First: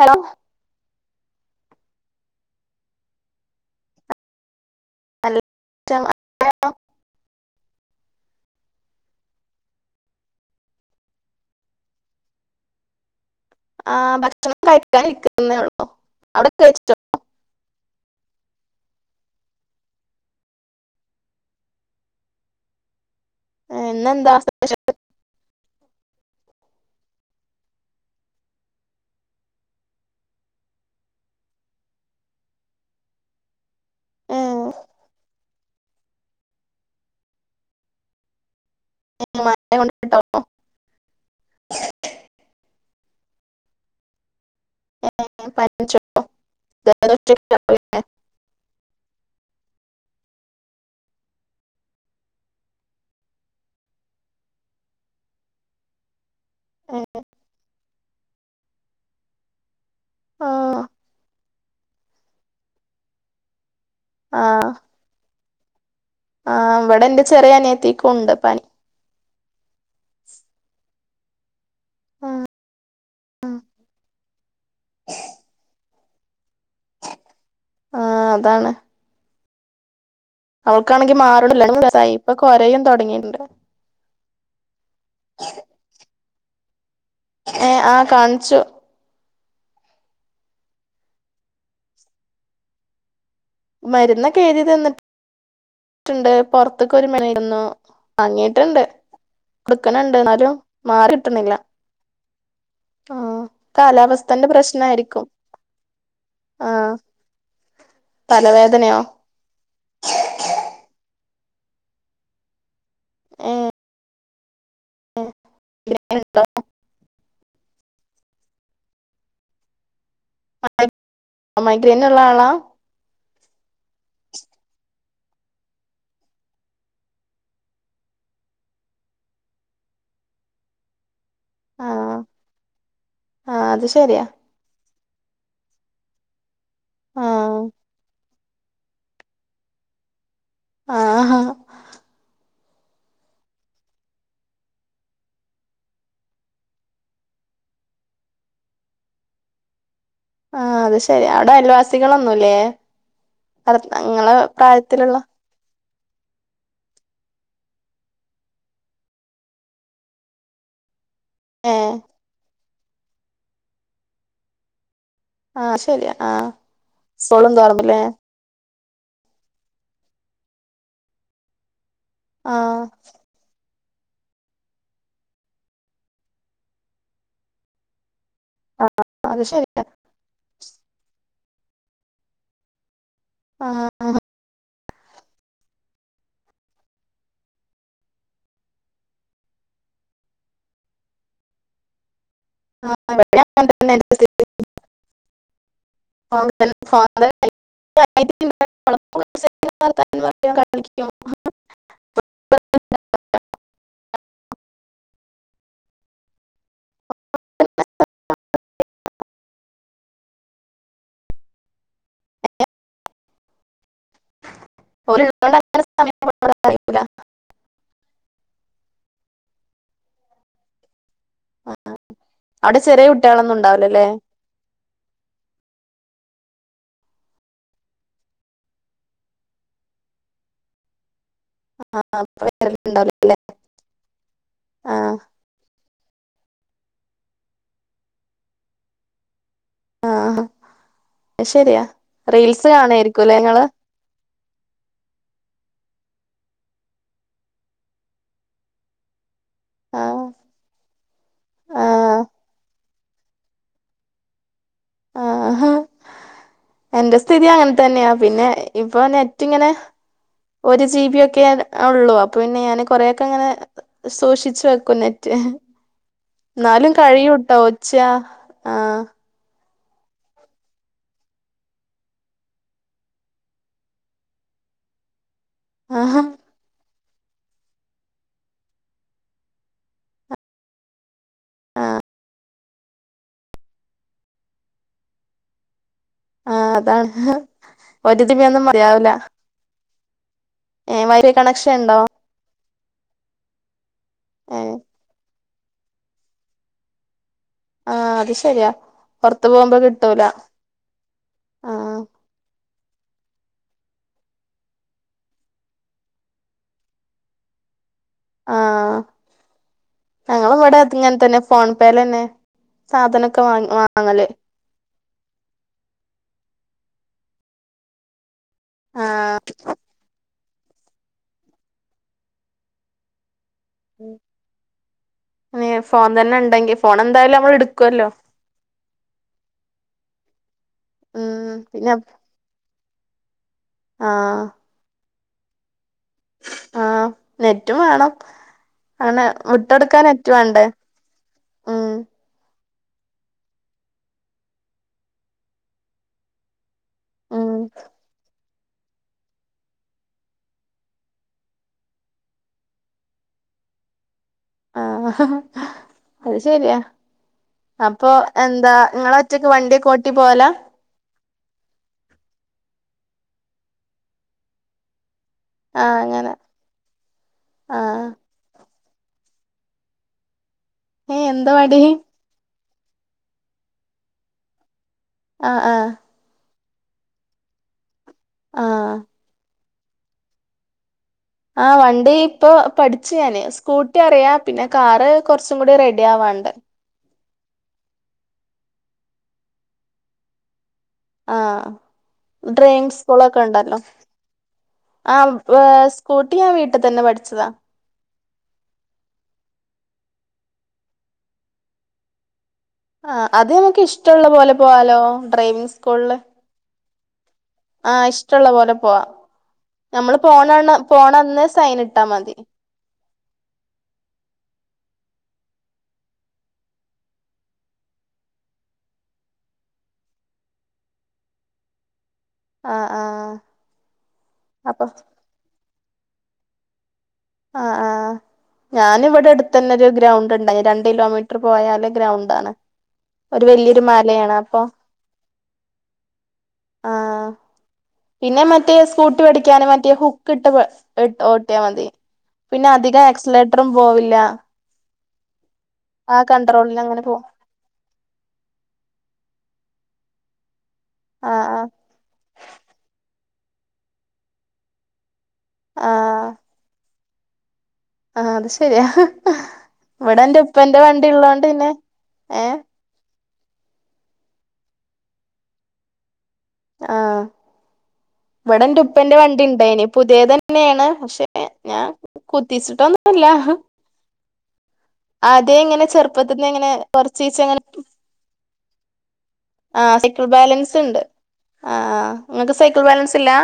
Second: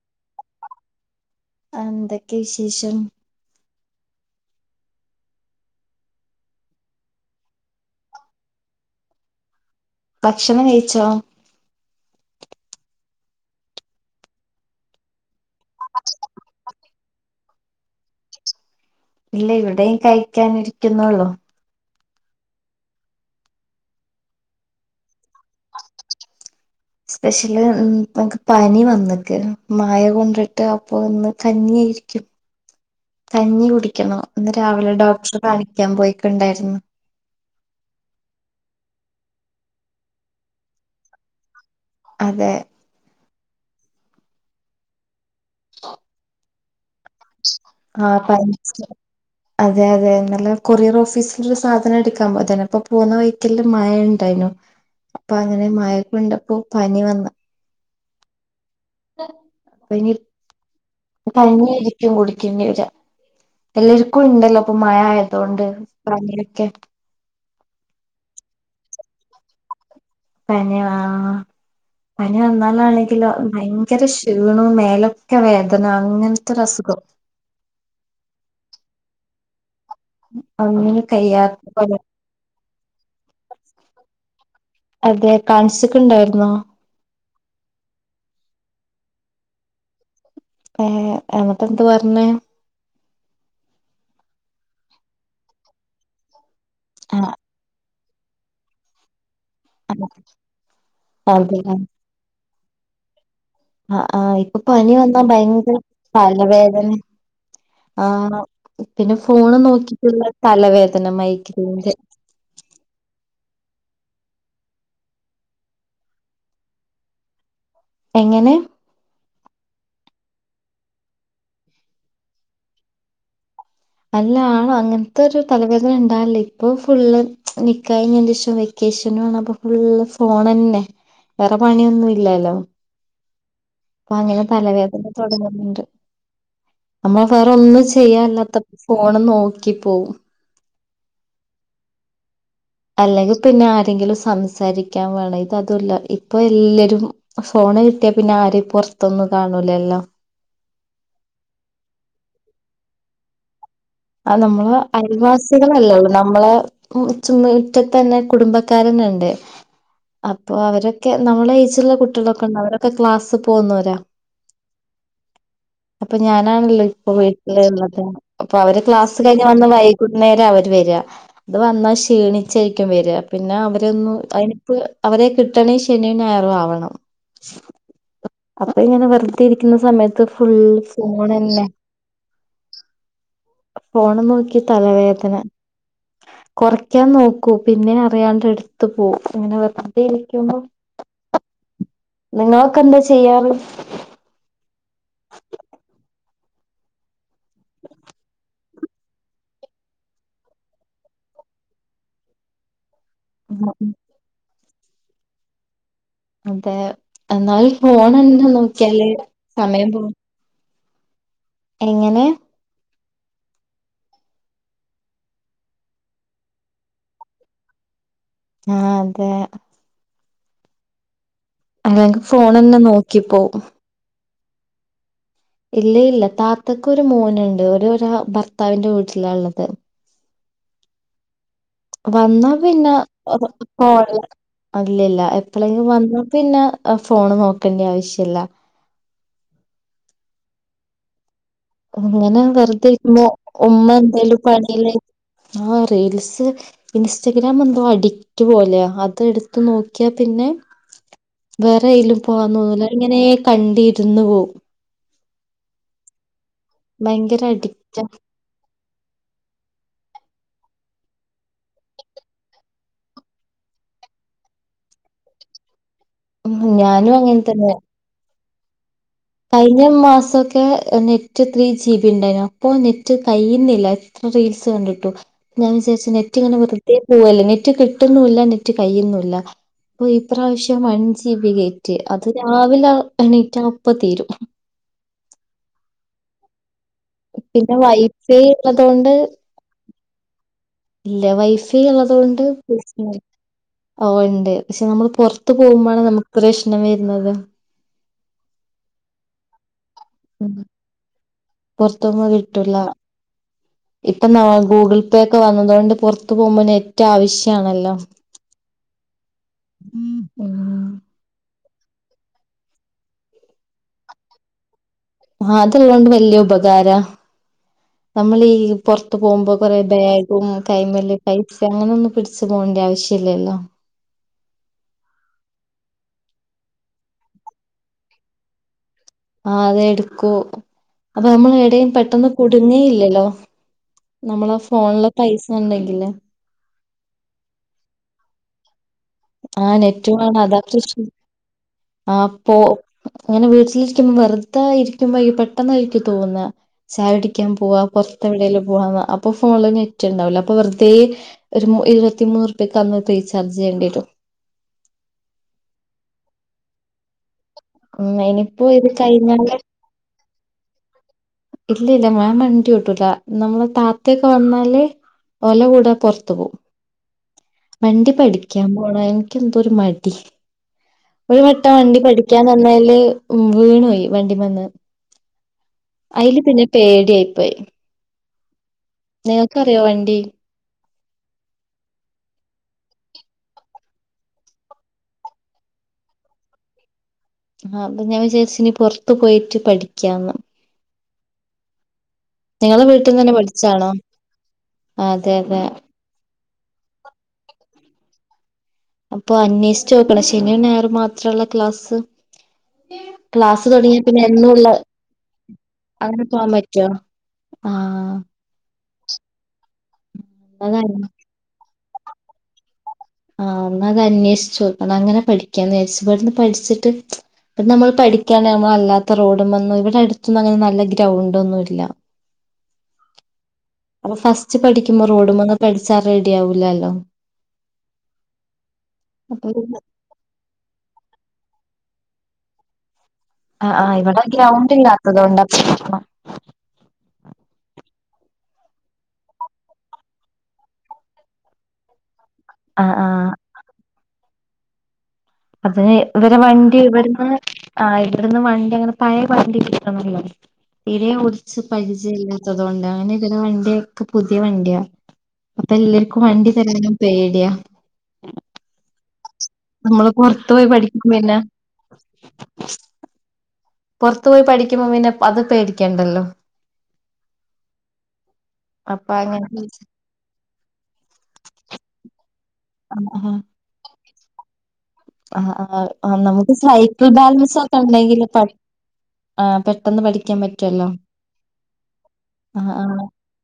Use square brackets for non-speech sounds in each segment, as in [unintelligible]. Hello എന്തൊക്കെ വിശേഷം hello [unintelligible] ഭക്ഷണം കഴിച്ചോ ആഹ് ഭക്ഷണം കഴിക്കാനിരിക്കുന്നേ ഉള്ളൂ അവിടെ കഴിച്ചോ ഇല്ലേയ് ഇവിടെയും കഴിക്കാനിരിക്കുന്നുള്ളൂ ഏഹ് ഇന്നെന്താ സ്പെഷ്യൽ [inaudible] സ്പെഷ്യല് നമക്ക് പനി വന്നിക്ക് മയ കൊണ്ടിട്ട് അപ്പൊ ഇ ന്ന് കഞ്ഞിയെരിക്കും [inaudible] കഞ്ഞി കുടിക്കണം ഇന്ന് രാവിലെ ഡോക്ടറെ കാണിക്കാ പോയിട്ടുണ്ടായിരുന്നു [unintelligible] മഴ കൊണ്ടിട്ടാണോ അതെ [unintelligible] ആഹ് പനിച്ച് അതെ അതെ ഇന്നലെ കൊറിയർ ഓഫീസിലൊരു സാധന എടുക്കാ പോയതേനു അപ്പൊ പോന്ന വഴി ത്തില് മഴയിണ്ടായിനു അപ്പൊ അങ്ങനെ മഴ കൊണ്ടപ്പോ പനി ഏ, വന്ന് പനി ആ കഞ്ഞിയേരി ഇക്കും കുടിക്കേണ്ടി വരാ ആ എല്ലാർക്കുണ്ടല്ലോപ്പൊ മഴ ആയതോണ്ട് പനിയൊക്കെ ചെറിയനിയത്തിക്കുണ്ട് പനി പനിയോ ആഹ് ആ, പനി വന്നാലാണെങ്കിലോ ഭയങ്കര ക്ഷീണോം മേലൊക്കെ വേദന അങ്ങൻത്തൊരസുഖം ആഹ് അതാണ് ഉം അവൾക്കാണെങ്കി മാറ്ണല്ല എത്ര ദിവസായി ഇപ്പൊ കൊരയും തൊടങ്ങിയിണ്ട് അതേ കാണിച്ച്ക്ക്ണ്ടായിരുന്നോ ഏഹ് ആഹ് കാണിച്ചു ഏഹ് എന്നിട്ടെന്ത്‌ പറഞ്ഞേ മരുന്നൊക്കെഴുതി തന്നിട്ട് ട്ടുണ്ട് പൊർത്ത്ക്കൊരു ആ മരുന്ന് വാങ്ങീട്ടുണ്ട് ആ കൊടുക്ക്ണ്ട്ന്നാലും മാറി കിട്ടുന്നില്ല ആഹ് ആഹ് ഇപ്പൊ പനി വന്നാ പ്രശ്നായിരിക്കും ഭയങ്കര തലവേദന ആഹ് ആഹ് തലവേദനയോ പിന്നെ ഫോണ് നോക്കിട്ടുള്ള തലവേദന മൈഗ്രേന്റെ ഏഹ് പിന്നേ എന്താ എങ്ങനെ മൈഗ്രൈനുള്ള ആളാ അല്ലാള് അങ്ങൻത്തൊരു തലവേദനണ്ടാവല്ല ഇപ്പൊ ഫുള്ള് നിക്കായിഞ്ഞിന്റെഷം വ വേക്കേഷന് വന്നപ്പ ഫുള്ള് ഫോണെന്നെ [inaudible] വേറെ ആഹ് പണിയൊന്നുല്ലലോ ആഹ് അത് ശരി അപ്പൊ അങ്ങനെ തലവേദന തുടങ്ങുന്നുണ്ട് നമ്മള് ആഹ് വേറൊന്നും ചെയ്യാല്ലാത്തപൊ ഫോണ് നോക്കി പോവും ആഹ് ഹാ അല്ലെങ്കി പിന്നെ ആരെങ്കിലും സംസാരിക്കാൻ വേണം ഇത് അതുല്ല ഇപ്പൊല്ലരും ഫോണ് കിട്ടിയാ പിന്നെ ആരി പൊർത്തൊന്നും കാണൂലല്ലോ ആഹ് അത് ശരിയ അവിടെ അയൽവാസികളൊന്നുല്ലേ ഇങ്ങളെ പ്രായത്തിലുള്ള കുട്ടികളല്ലൊള്ളൂ നമ്മളെ മിറ്റത്തെന്നെ കുടുംബക്കാരന്നെണ്ട് അപ്പൊ അവരൊക്കെ നമ്മളേജുള്ള ഏഹ് കുട്ടികളൊക്കെണ്ട് അവരൊക്കെ ക്ലാസ് പോകുന്നോരാ ആഹ് ശെരിയാ അപ്പൊ ആഹ് ഞാനാണ്ള്ളത് ഇപ്പൊ സ്കൂളും വീട്ട്ല്ള്ളത് തുറന്നില്ലേ അപ്പൊ അവര് ക്ലാസ് കഴിഞ്ഞ് വന്ന് വൈകുന്നേരാ അവര് വര അവര് വന്നാ ആഹ് ക്ഷീണിച്ചായിരിക്കും വര പിന്നെ അവരൊന്നും അതിനിപ്പ അവരെ കിട്ടണ ശനി ഞായറും ആവണം അപ്പൊ ആഹ് ഇങ്ങനെ അത് വെറുതെ ഇരിക്കുന്ന ശെരിയാ സമയത്ത് ഫുൾ ഫോൺന്നെ ആഹ് ആഹ് ഫോണ് നോക്കി തലവേദന കുറക്കാൻ നോക്കൂ പിന്നെ അറിയാണ്ട് എടുത്ത് എടുത്ത് പോകും ഇങ്ങനെ വെറുതെ ഇരിക്കുമ്പോ നിങ്ങളൊക്കെ എന്താ ചെയ്യാറ് [unintelligible] [unintelligible] [unintelligible] ഉ ഉം അതെ എന്നാല് ഫോൺ എന്നെ നോക്കിയാല് സമയം പോ എങ്ങനെ ഓൽ ഉള്ളോണ്ട് സമയം പോകുന്നത് അറിയൂല ആഹ് അതെ അല്ലെങ്കിൽ ഫോൺ തന്നെ നോക്കിപ്പോകും അതേ ല്ലേ ഇല്ല ഇല്ല താത്തക്ക് ഒരു മോനുണ്ട് ഓര് ഓലെ ഭർത്താവിറെ വീട്ടിലാ ഉള്ളത് ആഹ് അപ്പൊ വന്നാ പിന്നെ വരലുണ്ടാവൂലല്ലേ ഫോൺ എപോയും ഇല്ല ആഹ് ഇല്ല എപ്പോളെങ്കിലും വന്ന പിന്നെ ഫോണ് നോക്കേണ്ടി ആവശ്യം ല്ല ആഹ് അത് ശരിയാ അങ്ങനെ റീൽസ് വെറുതെ ഇരിക്കുമ്പോ കാണായിരിക്കുംല്ലേ ഇങ്ങള് ഉമ്മ എന്തേലും പണിയില ആ റീൽസ് ഇൻസ്റ്റഗ്രാം എന്തോ അഡിക്റ്റ് പോലെയ അത് എടുത്ത് എടുത്ത് നോക്കിയാ ആഹ് പിന്നെ ആഹ് വേറെലും പോവാന്ന തോന്നില്ല ഇങ്ങനെ കണ്ടിരുന്ന് പോവും ആ എന്റെ ഭയങ്കര സ്ഥിതി അങ്ങനെ അഡിക്റ്റാ തന്നെയാ പിന്നെ ഇപ്പൊ ഏറ്റ ഇങ്ങനെ ഒരു ജീ ബിയ ഒക്കെ ഉള്ളൂ അപ്പൊ പിന്നെ ഞാാന് കൊറെക്കെ ഇങ്ങനെ സൂക്ഷിച്ചു വെക്കും നെറ്റ് ഉം എന്നാലും ഞാനും അങ്ങനെ കഴിയൂട്ടോ തന്നെ ഒച്ച ആഹ് കഴിഞ്ഞ മാസമൊക്കെ നെറ്റ് ത്രീ ജി ബി ഉണ്ടായിരുന്നു അപ്പൊ നെറ്റ് കഴിയുന്നില്ല ഇത്ര റീൽസ് കണ്ടിട്ടു ഞാൻ വിചാരിച്ച് ആഹ് നെറ്റ് ഇങ്ങനെ പോവല്ലേ നെറ്റ് കിട്ടുന്നില്ല നെറ്റ് കയുന്നുല്ല അപ്പൊ ഈ പ്രാവശ്യം വണ്ടി ജി ബി ഗേറ്റ് ആഹ് അത് രാവിലെ എണീറ്റ് അപ്പ തീരും ആഹ അതാണ് പിന്നെ ഒരു വൈഫൈ ജിബി യൊന്നും മതി യാവില്ല ഉള്ളതുകൊണ്ട് ഇല്ല കണക്ഷൻ വൈഫൈ ഉണ്ടോ ഉള്ളതൊണ്ട് പ്രശ്ന ഓ ഉണ്ട് ഏഹ് പക്ഷെ നമ്മൾ പുറത്ത് പോകുമ്പോാണ് നമുക്ക് പ്രശ്നം വരുന്നത് ആഹ് അത് ശരിയാ പുറത്ത് പോകുമ്പോ കിട്ടൂല ആഹ് പുറത്തൊന്ന കിട്ടില്ല ഇപ്പം ന ഗൂഗിൾ പേ ഒക്കെ വന്നതോണ്ട് പുറത്തു പോകുമ്പോ നെറ്റ് ആവശ്യണല്ലോ ആഹ ഞങ്ങളും ഇവിടെങ്ങനെ തന്നെ ഫോൺ പേൽ തന്നെ സാധനമൊക്കെ വാ വാങ്ങല്ലേ ആ അതള്ളൊണ്ട് വലയ ഉപകാര നമ്മൾഈ പുറത്ത് ആഹ് പോകുമ്പോ കൊറെ ബാഗ് കൈമല്ലി പൈസ അങ്ങനെ ഒന്നും പിടിച്ചു പോകേണ്ട ആവശ്യമില്ലല്ലോ ഉ ഇ ഫോൺ തന്നെ ഉണ്ടെങ്കി ഫോൺ എന്തായാലും നമ്മൾ എടുക്കല്ലോ ആ അത എടുക്കൂ അപ്പൊ ഉം നമ്മൾ എവിടെയും പിന്നെ പെട്ടന്ന് കുടുങ്ങേ ഇല്ലല്ലോ ആഹ് നമ്മളെ ഫോണില് പൈസ ഉണ്ടെങ്കില് ആഹ നെറ്റും വേണം അങ്ങനെ വിട്ടടുക്കാൻ നെറ്റ് വേണ്ടേ ഉം ആപ്പൊ അങ്ങനെ വീട്ടിലിരിക്കുമ്പ വെറുത ഇരിക്കുമ്പോ പെട്ടെന്നായിരിക്കും തോന്ന ചായ കുടിക്കാൻ ഉം പോവാ പുറത്തെവിടെയെങ്കിലും പോവാ അപ്പൊ ഫോണില് നെറ്റ് ഉണ്ടാവില്ല അപ്പൊ ഫോണിൽ നെറ്റ് ഉണ്ടാവില്ല വെറുതെ ഒരു ഇരുപത്തിമൂന്ന് റുപയ്ക്ക് അന്ന് റീചാർജ് ചെയ്യേണ്ടി വരും ആഹ അത് ശരിയാ അപ്പൊ ഉം ഇനിയിപ്പോ എന്താ ഇത് നിങ്ങളെ ഒറ്റക്ക് കഴിഞ്ഞാല് വണ്ടിയൊക്കെ ഓട്ടി പോല ഇല്ല ഇല്ല ഞാൻ വണ്ടി ഓട്ടല നമ്മളെ താത്തൊക്കെ വന്നാല് ഓലെ കൂടെ ആഹ് അങ്ങനെ പൊർത്തു പോവും ആഹ് വണ്ടി പഠിക്ക്യാൻ പോണം എനിക്കെന്തോ ഒര് മടി ഏഹ് ഒരു എന്താ വട്ടം പണി വണ്ടി പഠിക്ക്യാൻ നിന്നേല് വീണോയി വണ്ടി മന്ന് ആഹ് ആഹ് ഐല് പിന്നെ പേട്യായിപ്പോയി ആഹ് നിങ്ങക്കറിയോ വണ്ടി ആഹ് വണ്ടീ ഇപ്പൊ പഠ്ച്ച് ഞാന് സ്കൂട്ടി അറിയാ പിന്നെ കാറ് കൊർച്ചുകൂടി റെഡിയാവാണ്ട് ആഹ് അപ്പൊ ഞാൻ വിചാര്ച്ച് ഇനി പൊർത്ത് പോയിട്ട് പഠിക്ക്യാന്ന് ആഹ് നിങ്ങളെ വീട്ടിൽന്ന് തന്നെ ഡ്രെയിങ്സ്കൂളൊക്കെ ഇണ്ടല്ലോ പഠിച്ചാണോ അതെ ആഹ് അതെ വേ സ്കൂട്ടി ഞാൻ വീട്ട് തന്നെ പഠിച്ചതാ അപ്പൊ അന്വേഷിച്ചോക്കണം ശെനിം ഞായറും മാത്രള്ള ക്ലാസ്സ് ആ അത് ക്ലാസ്സ് നമുക്ക് തൊടങ്ങ്യ പിന്നെ ഇഷ്ടമുള്ള പോലെ എന്നുള്ള പോവാലോ ഡ്രൈവിംഗ് അങ്ങനെ പോവാൻ പറ്റോ ആഹ് ഇഷ്ടള്ള പോലെ പോവാ നമ്മള് പോണ അതാണ് പോണന്ന് സൈന്ട്ടാ മതി ആഹ് ഇന്നതാ അന്വേഷിച്ചോക്കണം അങ്ങനെ പഠിക്ക്യാന്നാര്ച്ച് ഇവട്ന്ന് പഠ്ച്ച്ട്ട് ഇ നമ്മള് പഠിക്ക്യാണെ നമ്മള് അല്ലാത്ത റോഡും മന്ന് ഇവടെ അട്ത്തൊന്നും അങ്ങനെ നല്ല ഗ്രൗണ്ട് ഒന്നും ഇല്ല ആ ആ അപ്പം ഫസ്റ്റ് അപ്പൊ പഠിക്ക്യുമ്പോ റോഡ്മെന്ന് പഠ്ച്ചാ റെഡി ആവൂലാല്ലോ ആഹ് ആഹ് ഞാന് ഇവടെ അപ്പൊ എട്ത്തന്നെ ഒര് ഗ്രൗണ്ട്ണ്ടായി രണ്ട് കിലോമീറ്ററ് പോയാല് ഗ്രൗണ്ടാണ് ഒരു ആഹ് വലിയൊരു ആഹ് ഇവടെ മലയാണ് അപ്പൊ ഗ്രൗണ്ട് ഇല്ലാത്തതോണ്ടാ പ്രശ്നം ആഹ് പിന്നെ മറ്റേ സ്കൂട്ടി പഠിക്ക്യാന് മറ്റേ ഹുക്ക് ഇട്ട് ഓട്ടിയാ മതി പിന്നെ ആഹ് അധികം ആഹ് ആക്സിലേറ്ററും പോവില്ല അപ്പഴേ ആ ഇവരെ കൺട്രോളിൽ വണ്ടി അങ്ങനെ പോവും ഇവട്ന്ന് ആഹ് ഇവട്ന്ന് വണ്ടി അങ്ങനെ പഴയ വണ്ടി കിട്ട്ന്ന്ല്ലാ തീരെ ആ ഓട്ച്ച് ആ പരിചയ ഇല്ലാത്തതോണ്ട് അങ്ങനെ ഇതിനെ വണ്ടിയൊക്കെ പുതിയ വണ്ട്യാ അപ്പൊ ആ എല്ലര്ക്കും വണ്ടി തെരാന് പേടിയാ ആഹ് അത് ശെരിയാ നമ്മള് ഇവടെ എന്റെ പുറത്തു പോയി ഉപ്പൻ്റെ പഠിക്കും വണ്ടി ഇള്ളോണ്ട് പിന്നെ ഏഹ് പൊർത്ത് പോയി പഠിക്കുമ്പം പിന്നെ അത് പേടിക്കണ്ടല്ലോ ആഹ് ഇവടെ ൻ്റെ അപ്പൊ ഉപ്പൻ്റെ വണ്ടി അങ്ങനെ ണ്ടേനി പുതിയതന്നേണ് പക്ഷെ ഞാൻ കുത്തിച്ചിട്ടൊന്നൂല്ലാ ആഹ് ഇങ്ങനെ ആഹ് ചെറുപ്പത്തിന്ന് നമുക്ക് ഇങ്ങനെ സൈക്കിൾ കൊറച്ചീച്ചെ ഇങ്ങനെ ബാലൻസൊക്കെ ഇണ്ടെങ്കില് പഠി ആഹ് പെട്ടെന്ന് പഠിക്ക്യാൻ പറ്റല്ലോ ആഹ് ആഹ് ഇങ്ങക്ക് സൈക്കിൾ ബാലൻസ് ഇല്ലാ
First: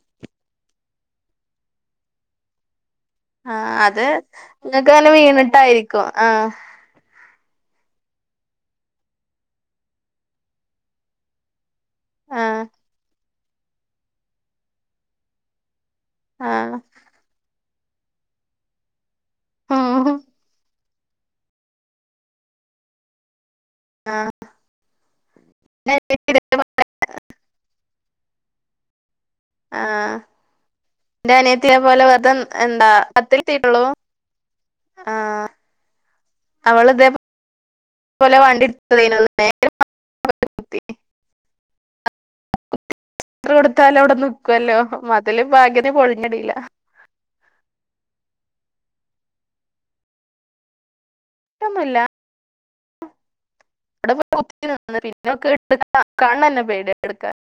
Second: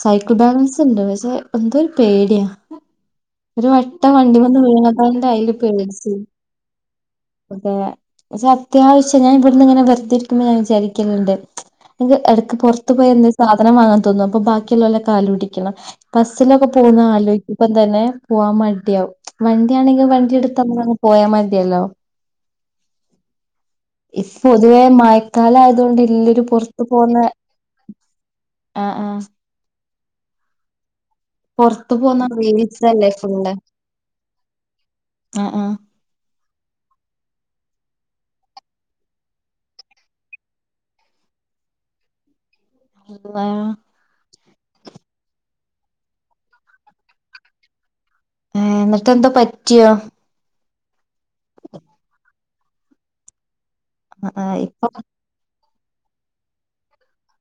സൈക്കിൾ ബാലൻസ് ഇണ്ട് പക്ഷെ എന്തോ ഒരു പേടിയാ ഒരു ആഹ് അത് വട്ടം വണ്ടി മെന്ന് ഇങ്ങക്ക് അങ്ങനെ വീണതോണ്ട് ഐല് വീണിട്ടായിരിക്കും പേട്ച്ച് ആഹ് അതെ പക്ഷെ അത്യാവശ്യം ഞാൻ ഇവട്ന്ന്ങ്ങനെ വെറ്തെ ഇരിക്കുമ്പം ഞാൻ വിചാരിക്കല്ണ്ട് ഇൻക്ക് എടക്ക് ആഹ് പൊർത്ത് പോയി എന്തേം സാധനം വാങ്ങാൻ തോന്നും അപ്പൊ ബാക്കിയുള്ളോലെ കാല് പിടിക്കണം ബസ്സിലൊക്കെ ആഹ് പോകുന്നെ ആലോയ് ക്കുമ്പം തന്നെ പോവാൻ മടിയാവും വണ്ടിയാണെങ്കി ഉം വണ്ടി എട്ത്തങ്ങ് പോയാ മതിയല്ലോ ഈ ആഹ് പൊതുവേ മഴക്കാലായതോണ്ട് എല്ലരും പൊർ ത്ത് പോന്നെ ആഹ് ആഹ് ആഹ് ഇൻ്റെ അനിയത്തീനെ പുറത്ത് പോലെ പോകുന്ന വെർതെ റീൽസ് എന്താ പത്ത് എത്തീട്ടൊള്ളൂ ആഹ് ആഹ് അവള് ഇതേ പോലെ വണ്ടിട്ത്തതേനു [unintelligible] അള്ളാ എത്ര കൊട്ത്താലും അവ്ടെ നിക്കല്ലോ മതില് ഭാഗ്യത്തിന് പൊളിഞ്ഞടില്ല ഏഹ് ഇന്ന്ട്ട് എന്തെ പറ്റിയോ പറ്റ്യൊന്നൂല [unintelligible] ആ ആ ഇപ്പൊ [unintelligible] കാൺന്നെ പേടിയാ ഇട്ക്കാൻ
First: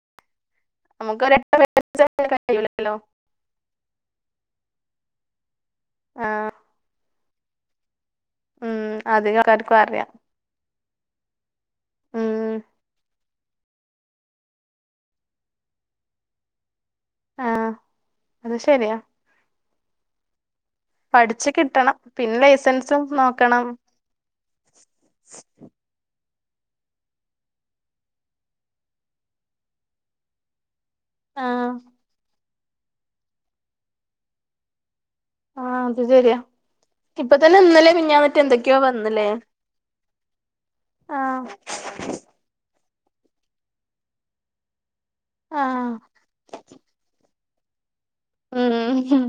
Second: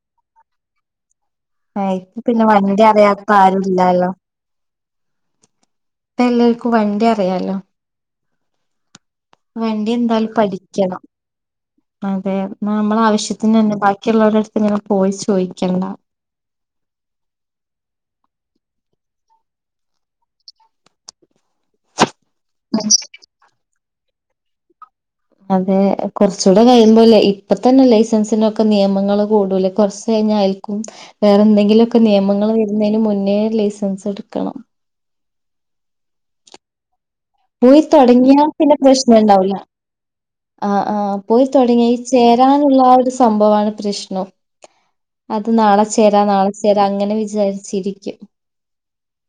നമുക്കൊര് ആ പിന്നെ വണ്ടി അറിയാത്ത ആരല്ലല്ലോ. ഇപ്പ ആഹ് എല്ലാവർക്കും വണ്ടി അറിയാലോ ഉം അധികം ആൾക്കാർക്കും വണ്ടി അറിയാം എന്തായാലും പഠി ക്കണം അതെ ഉം നമ്മള ആവശ്യത്തിന് തന്നെ ബാക്കിയുള്ളവരടുത്ത് ഇങ്ങനെ പോയി ചോദിക്കണ്ട ആഹ് അത് ശരിയാ പഠിച്ച് കിട്ടണം പിന്നെ ലൈസൻസും നോക്കണം അതെ കുറച്ചൂടെ കഴിയുമ്പോ അല്ലേ ഇപ്പ തന്നെ ലൈസൻസിനൊക്കെ നിയമങ്ങള്ൾ കൂടൂലേ കുറച്ച് കഴിഞ്ഞ അയി രിക്കും വേറെ ആഹ് എന്തെങ്കിലുമൊക്കെ നിയമങ്ങൾ വരുന്നതിന് മുന്നേ ലൈസൻസ് എടുക്കണം ആഹ് അതു ശരിയാ. ഇപ്പൊ തന്നെ ഇന്നലെ മിഞ്ഞാന്നറ്റെ പോയിത്തൊടങ്ങിയാൽ പിന്നെ എന്തൊക്കെയോ വന്നില്ലേ പ്രശ്നുണ്ടാവില്ല. ആഹ് ആഹ് പോയി തുടങ്ങി ചേരാനുള്ള ഒരു സംഭവമാണ് പ്രഷണു അത് നാളെ ആഹ് ചേരാ നാളെ- ചെയ്ത് അങ്ങനെ വിചാരിച്ചിരിക്കും- ഉം മ് ഹും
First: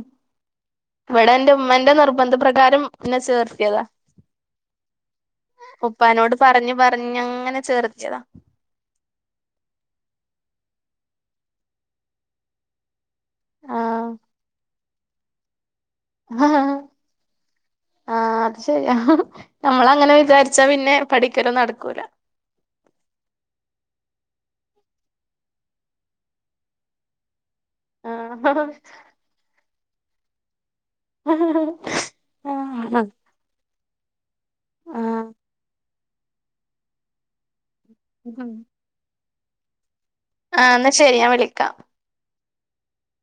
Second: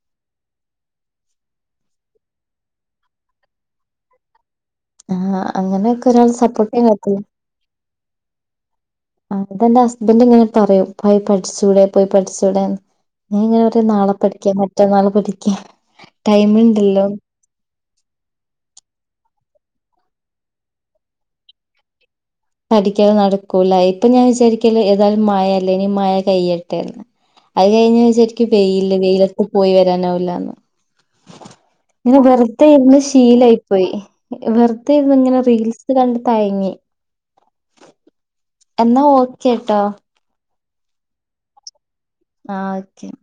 ഇവിടെ എന്റെ ഉമ്മാന്റെ നിർബന്ധ പ്രകാരം എന്നെ ചേർത്തിയതാ- ആ അങ്ങനെയൊക്കെ ഒരാൾ ഉപ്പാനോട് സപ്പോർട്ട് പറഞ്ഞ് ചെയ്യാൻ പറഞ് പറ്റില്ല അങ്ങനെ ചേർത്തിയതാ അതെന്റെഹസ്ബൻഡ് ഇങ്ങനെ പറയൂ പോയി പഠിച്ചുടെ പോയി പഠിച്ചുടെ എന്ന് നീ ഇങ്ങനെ പറയും ആഹ് നാളെ പഠിക്കാം മറ്റന്നാള് പഠിക്കാം ടൈമ് ഇണ്ടല്ലോ ആഹാ അത് ശരിയാ നമ്മള് അങ്ങനെ വിചാരിച്ചാ പിന്നെ പഠിക്കലോന്നും നടക്കൂല- പടിക്കാതെ നടക്കൂല ഇപ്പൊ ഞാൻ വിചാരിക്കല് ഏതായും മഴ അല്ലേ ഇനി മഴ കയിട്ടെ- അത് കഴിഞ് ശരിക്കും ആഹ് വെയിയില് വെയിലത്ത് പോയി വരാന് ആവുല്ലെന്ന് പറയും ഇങ്ങനെ ആഹ് വെറുതെ ഇരുന്ന് ആഹ് ശീലായി പോയി വെറുതെ ഇരുന്ന് ആഹ് ഇങ്ങനെ റീൽസ്- ഇത് കണ്ട് തയങ്ങി- ഉം..... [unintelligible] എന്നാ ഓക്കെ ട്ടോ ആഹാ എന്നാൽ ശരി ഞാൻ വിളിക്കാം- ആ വിളിക്കാം